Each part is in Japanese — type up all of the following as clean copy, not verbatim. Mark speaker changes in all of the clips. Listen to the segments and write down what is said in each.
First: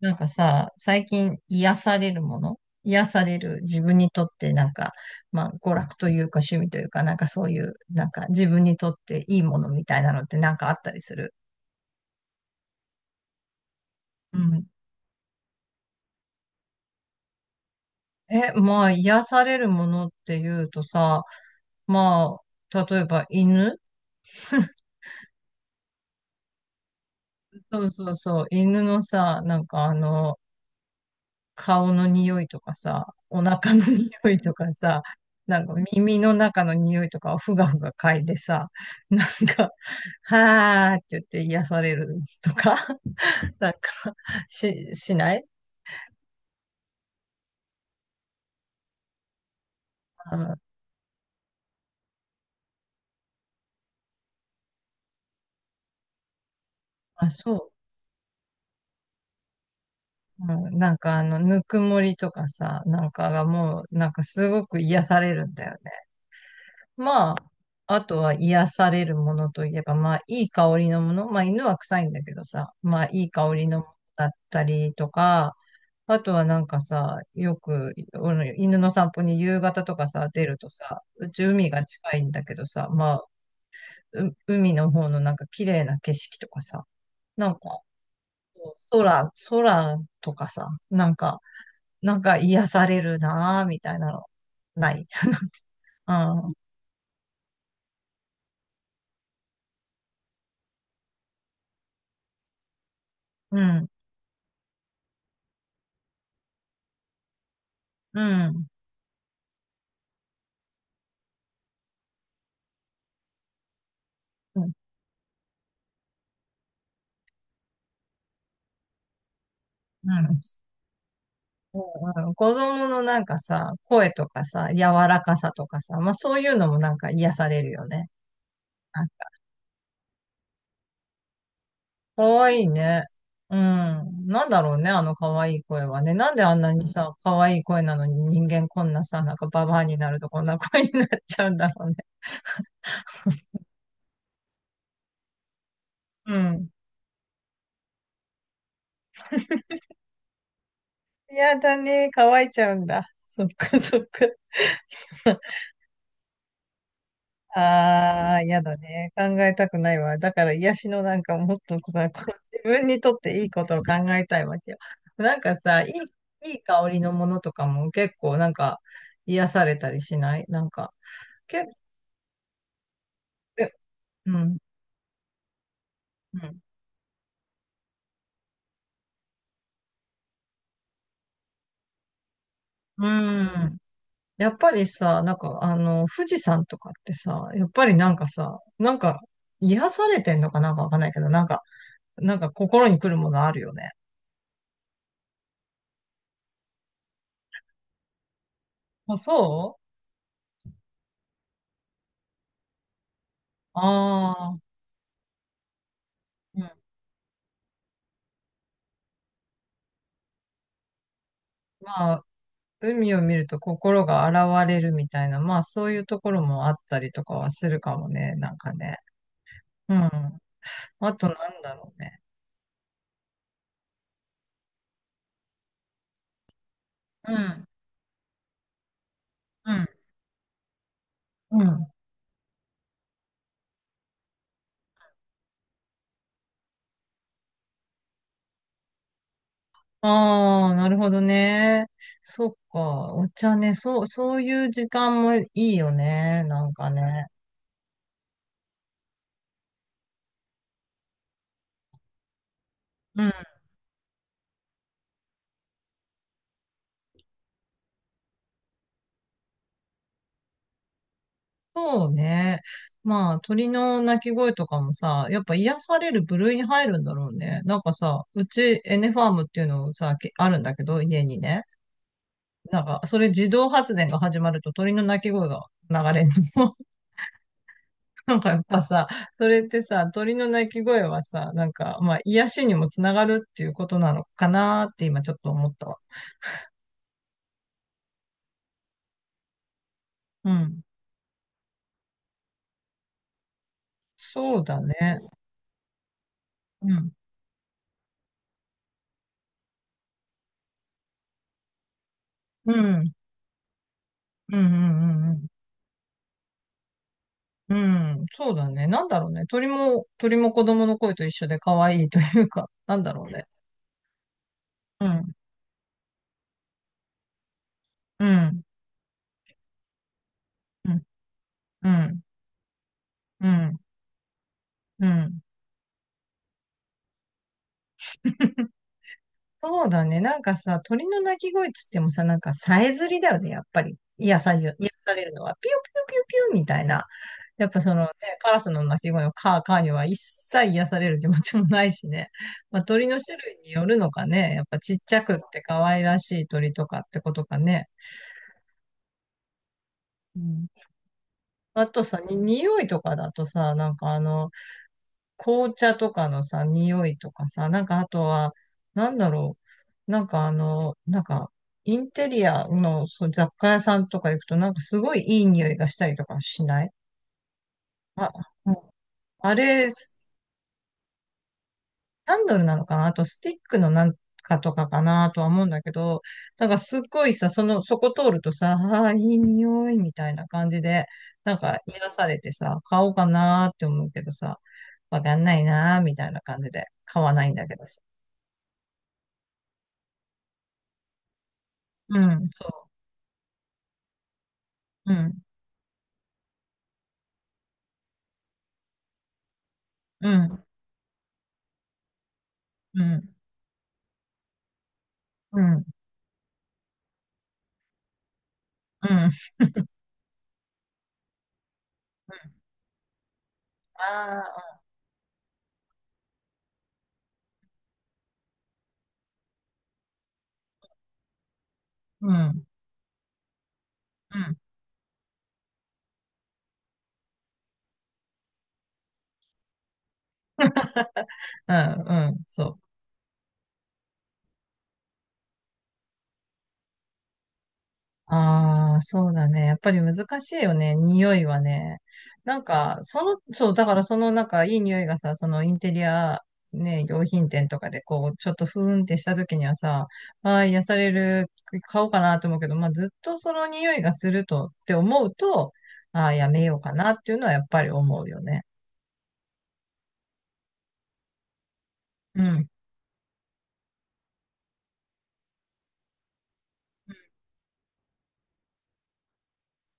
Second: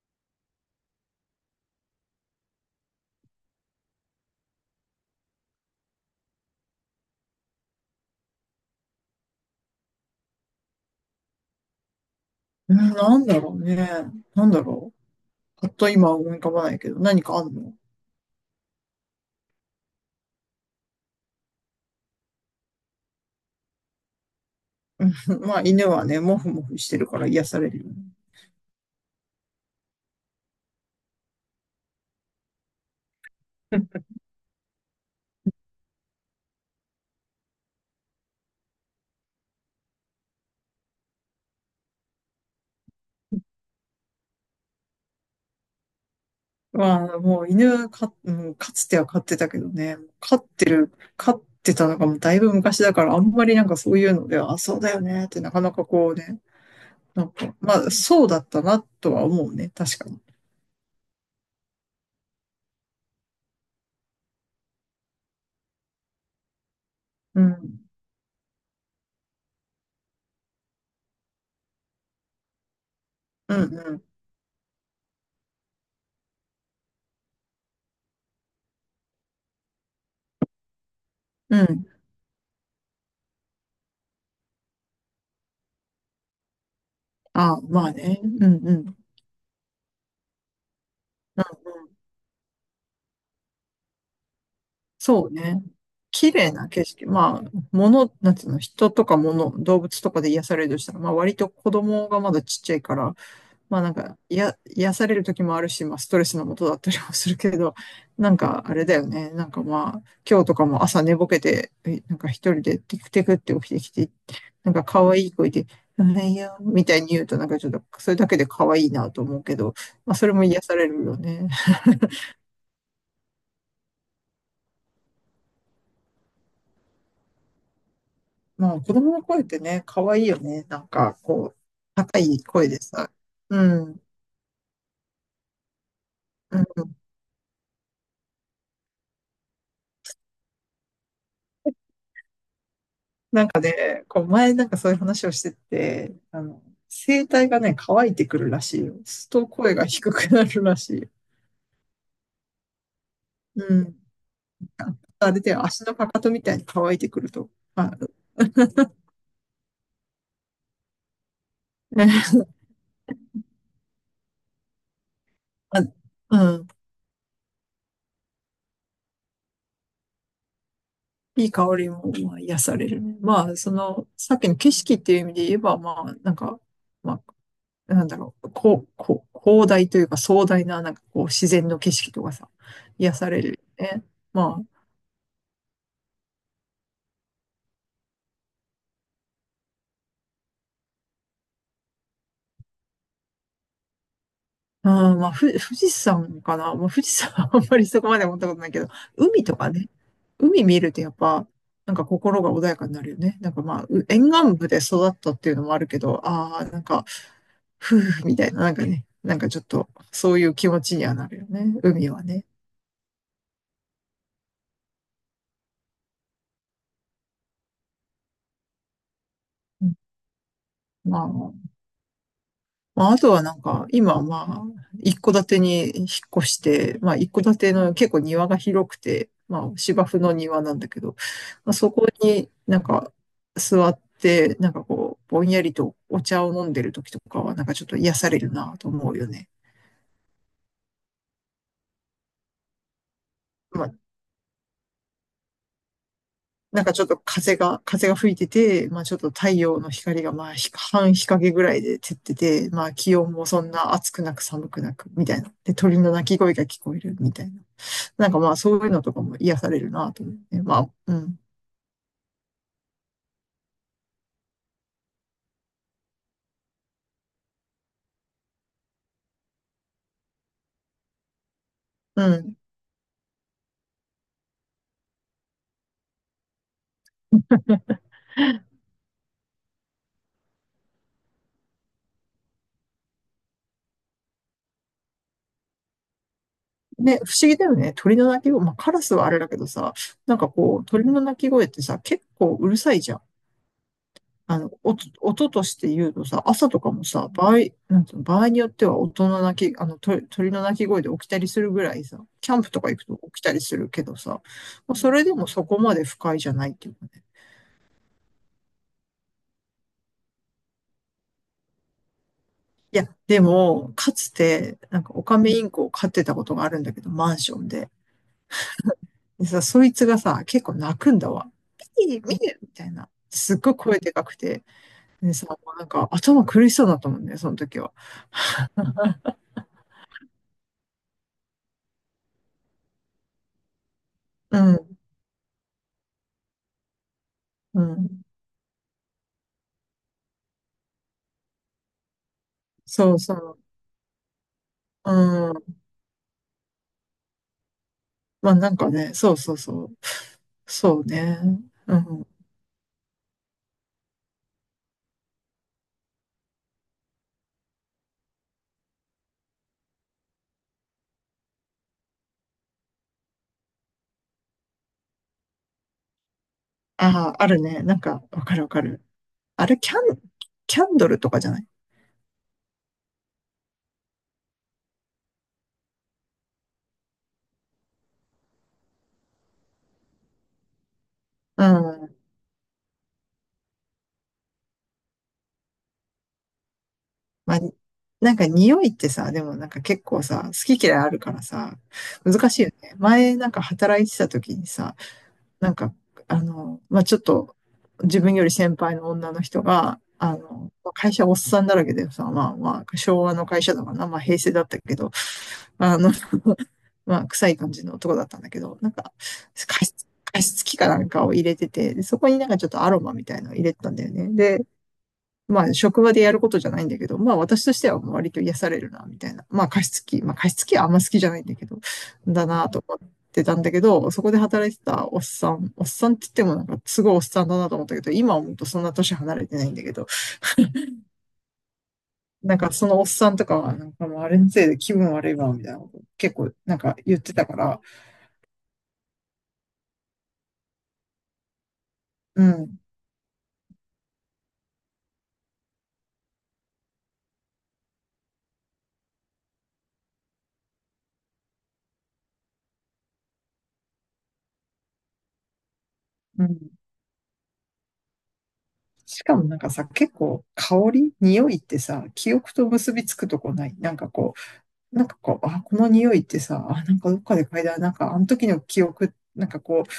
Speaker 1: なんかさ、最近癒されるもの癒される自分にとってなんか、まあ娯楽というか趣味というか、なんかそういう、なんか自分にとっていいものみたいなのってなんかあったりする？
Speaker 2: うん、なんだろうね。
Speaker 1: う
Speaker 2: なんだ
Speaker 1: ん。
Speaker 2: ろう。パっと今は思い浮かばないけど、何かあんの？
Speaker 1: まあ癒されるものっていうとさ、まあ、例えば犬。
Speaker 2: うん、まあ、犬はね、もふもふしてるから癒され
Speaker 1: そ
Speaker 2: るよ
Speaker 1: う
Speaker 2: ね。
Speaker 1: そうそう、犬のさ、顔の匂いとかさ、お腹の 匂いとかさ、なんか耳の中の匂いとかをふがふが嗅いでさ、なんか、はーって言って癒されるとか、なんか、しない？
Speaker 2: まあ、もう犬か、うん、かつては飼ってたけどね、
Speaker 1: あ、
Speaker 2: 飼ってたのがもうだいぶ昔だから、あんまりなんかそういうのでは、あ、そうだよねってなかなかこうね、な
Speaker 1: あ、
Speaker 2: ん
Speaker 1: そ
Speaker 2: か、
Speaker 1: う。
Speaker 2: まあ、そうだったなとは思うね、確かに。
Speaker 1: うん、ぬくもりとかさ、なんかがもう、なんかすごく癒されるんだよね。まあ、
Speaker 2: うん、
Speaker 1: あとは癒されるものといえば、まあ、いい香りのもの。まあ、犬は臭いんだけどさ、まあ、いい香
Speaker 2: う
Speaker 1: り
Speaker 2: ん、
Speaker 1: のも
Speaker 2: う
Speaker 1: の
Speaker 2: ん、
Speaker 1: だったりとか、あとはなんかさ、よく、俺の犬の散歩に夕方とかさ、出るとさ、うち
Speaker 2: う
Speaker 1: 海が
Speaker 2: ん。
Speaker 1: 近いんだけどさ、まあ、う海の方のなんか綺麗な景色とかさ、な
Speaker 2: あ、
Speaker 1: んか、
Speaker 2: まあね、うん、うん。
Speaker 1: 空とかさ、なんか、なんか癒されるなぁ、みたいなの、ない？
Speaker 2: そうね。
Speaker 1: う
Speaker 2: 綺麗
Speaker 1: ん、
Speaker 2: な景色。まあ、物、なんていうの、人とか物、動物とかで癒されるとしたら、まあ割と子供がまだちっちゃいから、
Speaker 1: う
Speaker 2: まあ
Speaker 1: ん、
Speaker 2: なんか、や、癒される時もあるし、まあストレスのもとだったりもするけど、
Speaker 1: う
Speaker 2: なんか
Speaker 1: ん、
Speaker 2: あれだよね。なんかまあ、今日とかも朝寝ぼけて、なんか一人でテクテクって起きてきて、
Speaker 1: う
Speaker 2: な
Speaker 1: ん。
Speaker 2: んか可愛い声で、うんいや、みたいに言うとなんかちょっと、それだけで可愛いなと思うけど、ま
Speaker 1: う
Speaker 2: あそれ
Speaker 1: ん
Speaker 2: も癒されるよね。
Speaker 1: うんうん、子供のなんかさ、声とかさ、柔らかさとかさ、まあそういうのもなんか癒されるよね。
Speaker 2: まあ、子
Speaker 1: あ、
Speaker 2: 供の声ってね、可愛いよね。なんか、こう、高
Speaker 1: か
Speaker 2: い
Speaker 1: わいい
Speaker 2: 声で
Speaker 1: ね。
Speaker 2: さ。
Speaker 1: う
Speaker 2: うん。
Speaker 1: ん。なんだろうね、あのかわいい声はね。なんであ
Speaker 2: う
Speaker 1: んなに
Speaker 2: ん。
Speaker 1: さ、かわいい声なのに人間こんなさ、なんかババアになるとこんな声になっちゃうんだろうね。
Speaker 2: なんかね、こう、前なんかそういう話をしてて、
Speaker 1: うん。
Speaker 2: 声帯がね、乾いてくるらしいよ。すると声が低くなるらしいよ。
Speaker 1: やだね、乾いちゃうんだ。そっ
Speaker 2: う
Speaker 1: かそ
Speaker 2: ん。
Speaker 1: っか。
Speaker 2: あ、出て足のかかとみたいに乾いてくると。まあ、
Speaker 1: ああ、やだね。考えたくないわ。だから癒しのなんかもっとさ、こう自分にとっていいことを考えたいわけよ。なんか
Speaker 2: あ、
Speaker 1: さ、
Speaker 2: う
Speaker 1: い、いい
Speaker 2: ん。
Speaker 1: 香りのものとかも結構なんか癒されたりしない？なんか、
Speaker 2: いい
Speaker 1: 結
Speaker 2: 香
Speaker 1: 構、
Speaker 2: りも、まあ、癒されるね。まあ、その、さ
Speaker 1: う
Speaker 2: っきの
Speaker 1: ん、
Speaker 2: 景色っていう意味で言えば、まあ、なん
Speaker 1: う
Speaker 2: か、
Speaker 1: ん。
Speaker 2: まあ、なんだろう、こう、広大というか壮大な、なんかこう、自然の景色とかさ、
Speaker 1: う
Speaker 2: 癒される
Speaker 1: ん。
Speaker 2: よね。
Speaker 1: やっ
Speaker 2: ま
Speaker 1: ぱりさ、富士山とかってさ、やっぱりなんかさ、なんか癒されてんのかなんかわかんないけど、なんか、なんか心に来るものあるよね。
Speaker 2: あ、まあ、富士山かな。まあ、富士山は あんまりそこまで思ったことないけど、
Speaker 1: あ、
Speaker 2: 海とか
Speaker 1: そ
Speaker 2: ね、海見るとやっぱ、なんか心が穏やかになるよね。なんか
Speaker 1: う。
Speaker 2: まあ、沿
Speaker 1: あ
Speaker 2: 岸
Speaker 1: あー。
Speaker 2: 部で育ったっていうのもあるけど、あ
Speaker 1: う
Speaker 2: あ、
Speaker 1: ん、
Speaker 2: なんか、夫婦みたいな、なんかね、なんかちょっと、そういう気持ちにはなるよね、海
Speaker 1: ま
Speaker 2: は
Speaker 1: あ、
Speaker 2: ね。
Speaker 1: 海を見ると心が洗われるみたいな、まあそういうところもあったりとかはするかもね、なんかね。
Speaker 2: うん、
Speaker 1: うん。あ
Speaker 2: ま
Speaker 1: とな
Speaker 2: あ、
Speaker 1: んだろうね。
Speaker 2: まあ、あとはなんか、今まあ、一戸建てに引っ越して、まあ、一
Speaker 1: う
Speaker 2: 戸建
Speaker 1: ん。
Speaker 2: ての結構庭が広くて、ま
Speaker 1: う
Speaker 2: あ、
Speaker 1: ん。
Speaker 2: 芝生の庭なんだけど、
Speaker 1: う
Speaker 2: まあ、
Speaker 1: ん。
Speaker 2: そこになんか座って、なんかこう、ぼんやりとお茶を飲んでる時とかは、なんかちょっと癒されるなと思うよね。
Speaker 1: ああ、なるほどね。そっか。お茶ね。
Speaker 2: まあ、
Speaker 1: そう、そういう時間もいいよね。なん
Speaker 2: なん
Speaker 1: か
Speaker 2: かちょっと
Speaker 1: ね。
Speaker 2: 風が吹いてて、まあ、ちょっと太陽の光がまあ、半日陰ぐらいで照ってて、まあ、気
Speaker 1: うん。
Speaker 2: 温もそんな暑くなく寒くなく、みたいな。で、鳥の鳴き声が聞こえる、みたいな。なんかまあそういうのとかも癒されるなと思って。まあ、うん。
Speaker 1: そうね。まあ、鳥の鳴き声とかもさ、やっぱ癒される部類に入るんだろうね。なんかさ、うちエネファームっていうのをさ、けあるんだけど、家にね。
Speaker 2: うん。
Speaker 1: なんか、それ自動発電が始まると鳥の鳴き声が流れるの。なんかやっぱさ、それってさ、鳥の鳴き声はさ、なんか、まあ、癒しにもつながるっていうことなのかなーって今ちょっと思ったわ。
Speaker 2: で、不思議だよね。鳥の鳴き声。まあカラスはあれだけどさ、なんか
Speaker 1: う
Speaker 2: こ
Speaker 1: ん。
Speaker 2: う、鳥の鳴き声ってさ、結構うるさいじゃん。
Speaker 1: そうだ
Speaker 2: 音、
Speaker 1: ね。
Speaker 2: 音として言うとさ、朝とか
Speaker 1: う
Speaker 2: も
Speaker 1: ん。
Speaker 2: さ、なんつうの、場合によっては音の鳴き、あの、鳥、鳥の鳴き声で起きたりするぐらいさ、キャンプ
Speaker 1: う
Speaker 2: とか行く
Speaker 1: ん。
Speaker 2: と起きたりするけどさ、
Speaker 1: うんう
Speaker 2: まあ、それ
Speaker 1: んう
Speaker 2: でも
Speaker 1: ん
Speaker 2: そこまで不快じゃないっていうかね。
Speaker 1: うん。うん。そうだね。なんだろうね。鳥も子供の声と一緒で可愛いというか、な
Speaker 2: い
Speaker 1: ん
Speaker 2: や、
Speaker 1: だろう
Speaker 2: で
Speaker 1: ね。
Speaker 2: も、かつて、なん
Speaker 1: う
Speaker 2: かオ
Speaker 1: ん。
Speaker 2: カメインコを飼ってたことがあるんだけど、マンションで。
Speaker 1: うん。
Speaker 2: でさ、そいつがさ、結構
Speaker 1: う
Speaker 2: 泣
Speaker 1: ん。
Speaker 2: くんだわ。
Speaker 1: う
Speaker 2: ピ
Speaker 1: ん。
Speaker 2: ー、見てみたいな。
Speaker 1: う
Speaker 2: すっごい
Speaker 1: ん。
Speaker 2: 声でかくて。
Speaker 1: う
Speaker 2: で
Speaker 1: ん。
Speaker 2: さ、もうなんか頭苦しそうだったもんね、その時は。
Speaker 1: そうだね。なんかさ、鳥の鳴き声っつってもさ、なんかさえずりだよね、やっぱり。
Speaker 2: う
Speaker 1: 癒
Speaker 2: ん、
Speaker 1: されるのは。ピュピュピュピュみたいな。やっぱ
Speaker 2: う
Speaker 1: そのね、
Speaker 2: ん。
Speaker 1: カラスの鳴き声のカーカーには一切癒される気持ちもないしね。まあ、鳥
Speaker 2: そう
Speaker 1: の種類
Speaker 2: そ
Speaker 1: によるのかね。やっぱちっちゃくっ
Speaker 2: う。う
Speaker 1: て
Speaker 2: ん。
Speaker 1: 可愛らしい鳥とかってことかね。
Speaker 2: まあなんかね、そうそうそう。
Speaker 1: うん。
Speaker 2: そうね。
Speaker 1: あ
Speaker 2: う
Speaker 1: とさ、
Speaker 2: ん。
Speaker 1: 匂いとかだとさ、紅茶とかのさ、匂いとかさ、なんかあとは、なんだろう、なんかあの、なんか、インテリアのそう雑貨屋さんとか行くと、なんかすごいいい匂いがしたりとかしない？
Speaker 2: ああ、あるね。なんか、
Speaker 1: あ、
Speaker 2: わかるわ
Speaker 1: うん。
Speaker 2: かる。
Speaker 1: あ
Speaker 2: あれ、
Speaker 1: れ、
Speaker 2: キ
Speaker 1: キ
Speaker 2: ャン、キャンドルとかじゃない？
Speaker 1: ャンドルなのかなあと、スティックのなんかとかかなとは思うんだけど、なんかすっごいさ、その、そこ通るとさ、ああ、いい匂いみたいな感じで、なん
Speaker 2: う
Speaker 1: か癒
Speaker 2: ん。
Speaker 1: されてさ、買おうかなって思うけどさ、わかんないなみたいな感じで買わないん
Speaker 2: まあ、
Speaker 1: だけど。
Speaker 2: なんか匂いってさ、でもなんか結構さ、好き嫌いあるからさ、
Speaker 1: うん、
Speaker 2: 難しいよ
Speaker 1: そ
Speaker 2: ね。前なんか働いてた時にさ、
Speaker 1: う。うん、
Speaker 2: なんか、まあ、ちょっと、自分より先輩の女の人が、
Speaker 1: うん、
Speaker 2: 会社おっさんだらけでさ、まあまあ、
Speaker 1: う
Speaker 2: 昭和
Speaker 1: ん、
Speaker 2: の会社だからな、まあ平成だったけど、
Speaker 1: うん、
Speaker 2: あの、まあ、臭い感じの男だったんだけど、なん
Speaker 1: う
Speaker 2: か、
Speaker 1: ん。うん、
Speaker 2: 加湿器かなんかを入れてて、でそこになんかちょっとアロマみたいなのを入れてたんだよね。
Speaker 1: あ
Speaker 2: で、
Speaker 1: あ、
Speaker 2: まあ、職場でやることじゃないんだけど、まあ、私としては割と癒されるな、みたいな。まあ、加湿器、まあ、加湿器はあんま好きじゃないんだけど、
Speaker 1: うん、
Speaker 2: だ
Speaker 1: うん、
Speaker 2: なと思ってたんだけど、そこで働いてたおっさん、おっさんって言ってもなんかすごいおっさんだなと思ったけど、今思うとそんな年離れてないんだけど、
Speaker 1: うん、うん、
Speaker 2: なんか
Speaker 1: そう。
Speaker 2: そのおっさんとかは、なんかもうあれのせいで気分悪いわ、みたいなこと結構なんか言ってたから、
Speaker 1: ああ、そうだね。やっぱり難しいよね。匂いはね。
Speaker 2: う
Speaker 1: なん
Speaker 2: ん、
Speaker 1: か、その、そう、だからその、なんか、いい匂いがさ、そのインテリア、ね、用品店とかで、こう、ちょっとふーんってした時にはさ、ああ、癒される、買おうかなと思うけど、まあ、ずっとその匂いがするとって思うと、ああ、
Speaker 2: う
Speaker 1: や
Speaker 2: ん。
Speaker 1: めようかなっていうのはやっぱり思うよね。
Speaker 2: しかもなんかさ、結構香り、匂いってさ、記
Speaker 1: う
Speaker 2: 憶と
Speaker 1: ん。
Speaker 2: 結びつくとこない？なんかこう、あ、この匂いってさ、あ、なんかどっかで嗅いだ、なんかあの時の記憶、なんかこう、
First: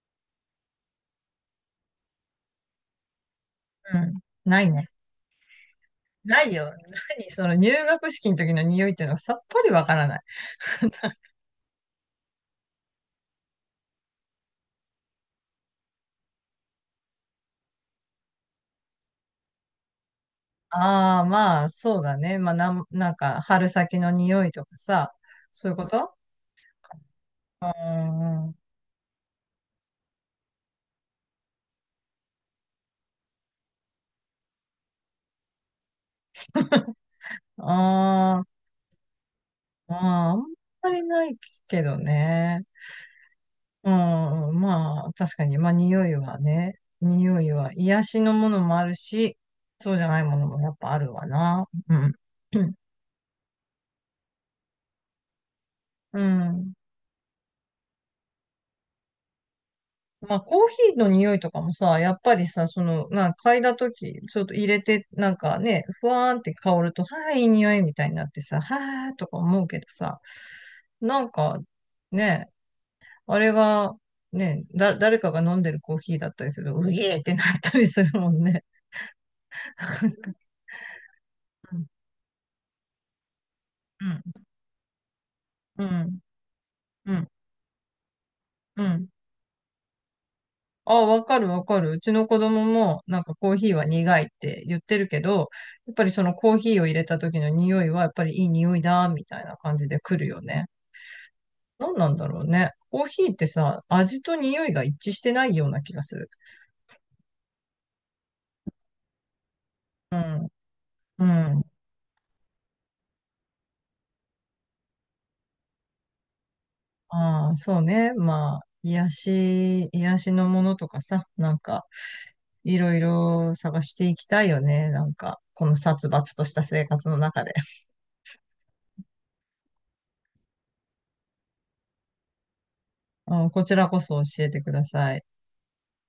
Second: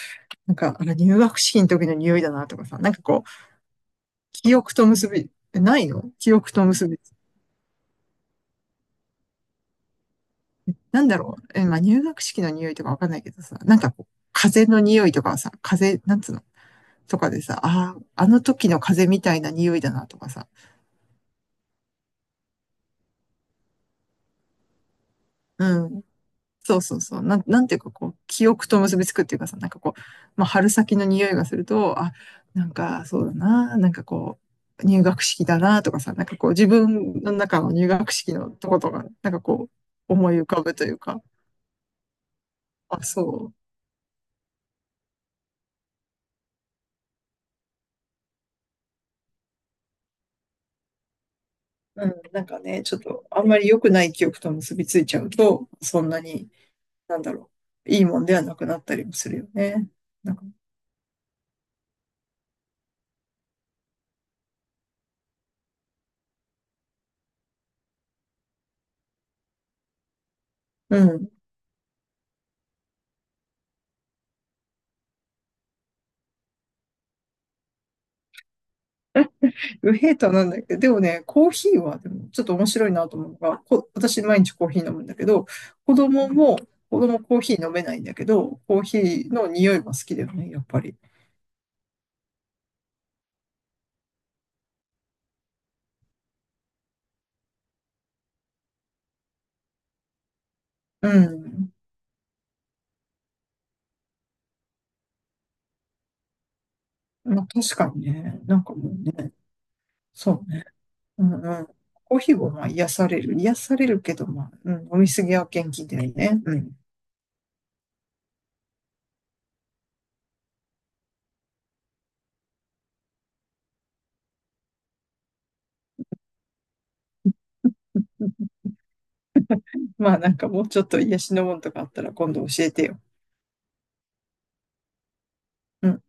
Speaker 2: なんかあの入学式の時の匂いだなとかさ、なんかこう、
Speaker 1: うん。
Speaker 2: 記
Speaker 1: ない
Speaker 2: 憶と
Speaker 1: ね。
Speaker 2: 結び、ないの記
Speaker 1: な
Speaker 2: 憶
Speaker 1: い
Speaker 2: と
Speaker 1: よ。
Speaker 2: 結び。
Speaker 1: 何その入学式の時の匂いっていうのがさっぱりわからない。
Speaker 2: なんだ ろうえ、まあ、入学式の匂いとかわかんないけどさ、なんかこう、風の匂いとかさ、風、なんつうのとかでさ、ああ、あの時の風みたいな匂いだなとかさ、
Speaker 1: ああ、まあ、そうだね。まあ、なんか、春先の匂いとかさ、
Speaker 2: う
Speaker 1: そういうこ
Speaker 2: ん、
Speaker 1: と？
Speaker 2: そうそうそう。なん、な
Speaker 1: うん。
Speaker 2: ん
Speaker 1: あ
Speaker 2: ていうかこう、記憶
Speaker 1: ー、
Speaker 2: と結びつくっていうかさ、なんかこう、まあ、春先の匂いがすると、あ、なんかそうだな、なんかこう、入学式だなとかさ、なんかこう、自分の中の入学式
Speaker 1: ま
Speaker 2: のとことか、なんかこう、思
Speaker 1: あ
Speaker 2: い
Speaker 1: ん
Speaker 2: 浮かぶと
Speaker 1: ま
Speaker 2: いう
Speaker 1: り
Speaker 2: か、
Speaker 1: ないけどね。
Speaker 2: あ、そう。
Speaker 1: うん、まあ、確かに、まあ、匂いはね、匂いは癒しのものもあるし、そうじゃないものもやっぱあるわな。う
Speaker 2: う
Speaker 1: ん。
Speaker 2: ん、なんか ね、ちょっと、あんまり良くない記憶と結びついちゃうと、そん
Speaker 1: う
Speaker 2: なに、
Speaker 1: ん。
Speaker 2: なんだろう、いいもんではなくなったりもするよね。な
Speaker 1: ま
Speaker 2: ん
Speaker 1: あ、
Speaker 2: か、
Speaker 1: コーヒーの匂いとかもさ、やっぱりさ、その、なんか嗅いだとき、ちょっと入れて、なんかね、ふわーんって香ると、はい、いい匂いみたいになってさ、はーとか思うけどさ、
Speaker 2: う
Speaker 1: な
Speaker 2: ん。
Speaker 1: んか、ね、あれが、ね、誰かが飲んでるコーヒーだったりすると、うげーってなったりするもんね。
Speaker 2: ウヘーターなんだけど、でもね、コーヒ
Speaker 1: う
Speaker 2: ー
Speaker 1: ん、
Speaker 2: はでもちょっと面白いなと思うのが、
Speaker 1: うん、
Speaker 2: 私毎日コーヒー飲むんだけど、
Speaker 1: う
Speaker 2: 子供も、子供
Speaker 1: ん、
Speaker 2: コーヒー飲めないんだけど、コー
Speaker 1: う
Speaker 2: ヒ
Speaker 1: ん。
Speaker 2: ーの匂いが好きだよね、やっぱ
Speaker 1: あ
Speaker 2: り。
Speaker 1: あ、わかるわかる。うちの子供もなんかコーヒーは苦いって言ってるけど、やっぱりそのコーヒーを入れた時の匂いはやっぱりいい匂いだ、みたいな感じで来るよね。
Speaker 2: うん。
Speaker 1: 何なんだろうね。コーヒーってさ、味と匂いが一致してないような気がする。
Speaker 2: まあ、確かにね、なんかもうね、
Speaker 1: う
Speaker 2: そ
Speaker 1: ん。
Speaker 2: うね。う
Speaker 1: う
Speaker 2: んう
Speaker 1: ん。
Speaker 2: ん。コーヒーはまあ癒される。癒されるけど、まあ、うん、飲みすぎは元気だよね。うん。
Speaker 1: ああ、そうね。まあ、癒しのものとかさ、なんか、いろいろ探していきたいよね。なんか、この殺伐とした生活の中で。
Speaker 2: まあなんかもうちょっと癒しのものとかあったら今度教えてよ。
Speaker 1: あーこちらこそ教えてください。
Speaker 2: うん。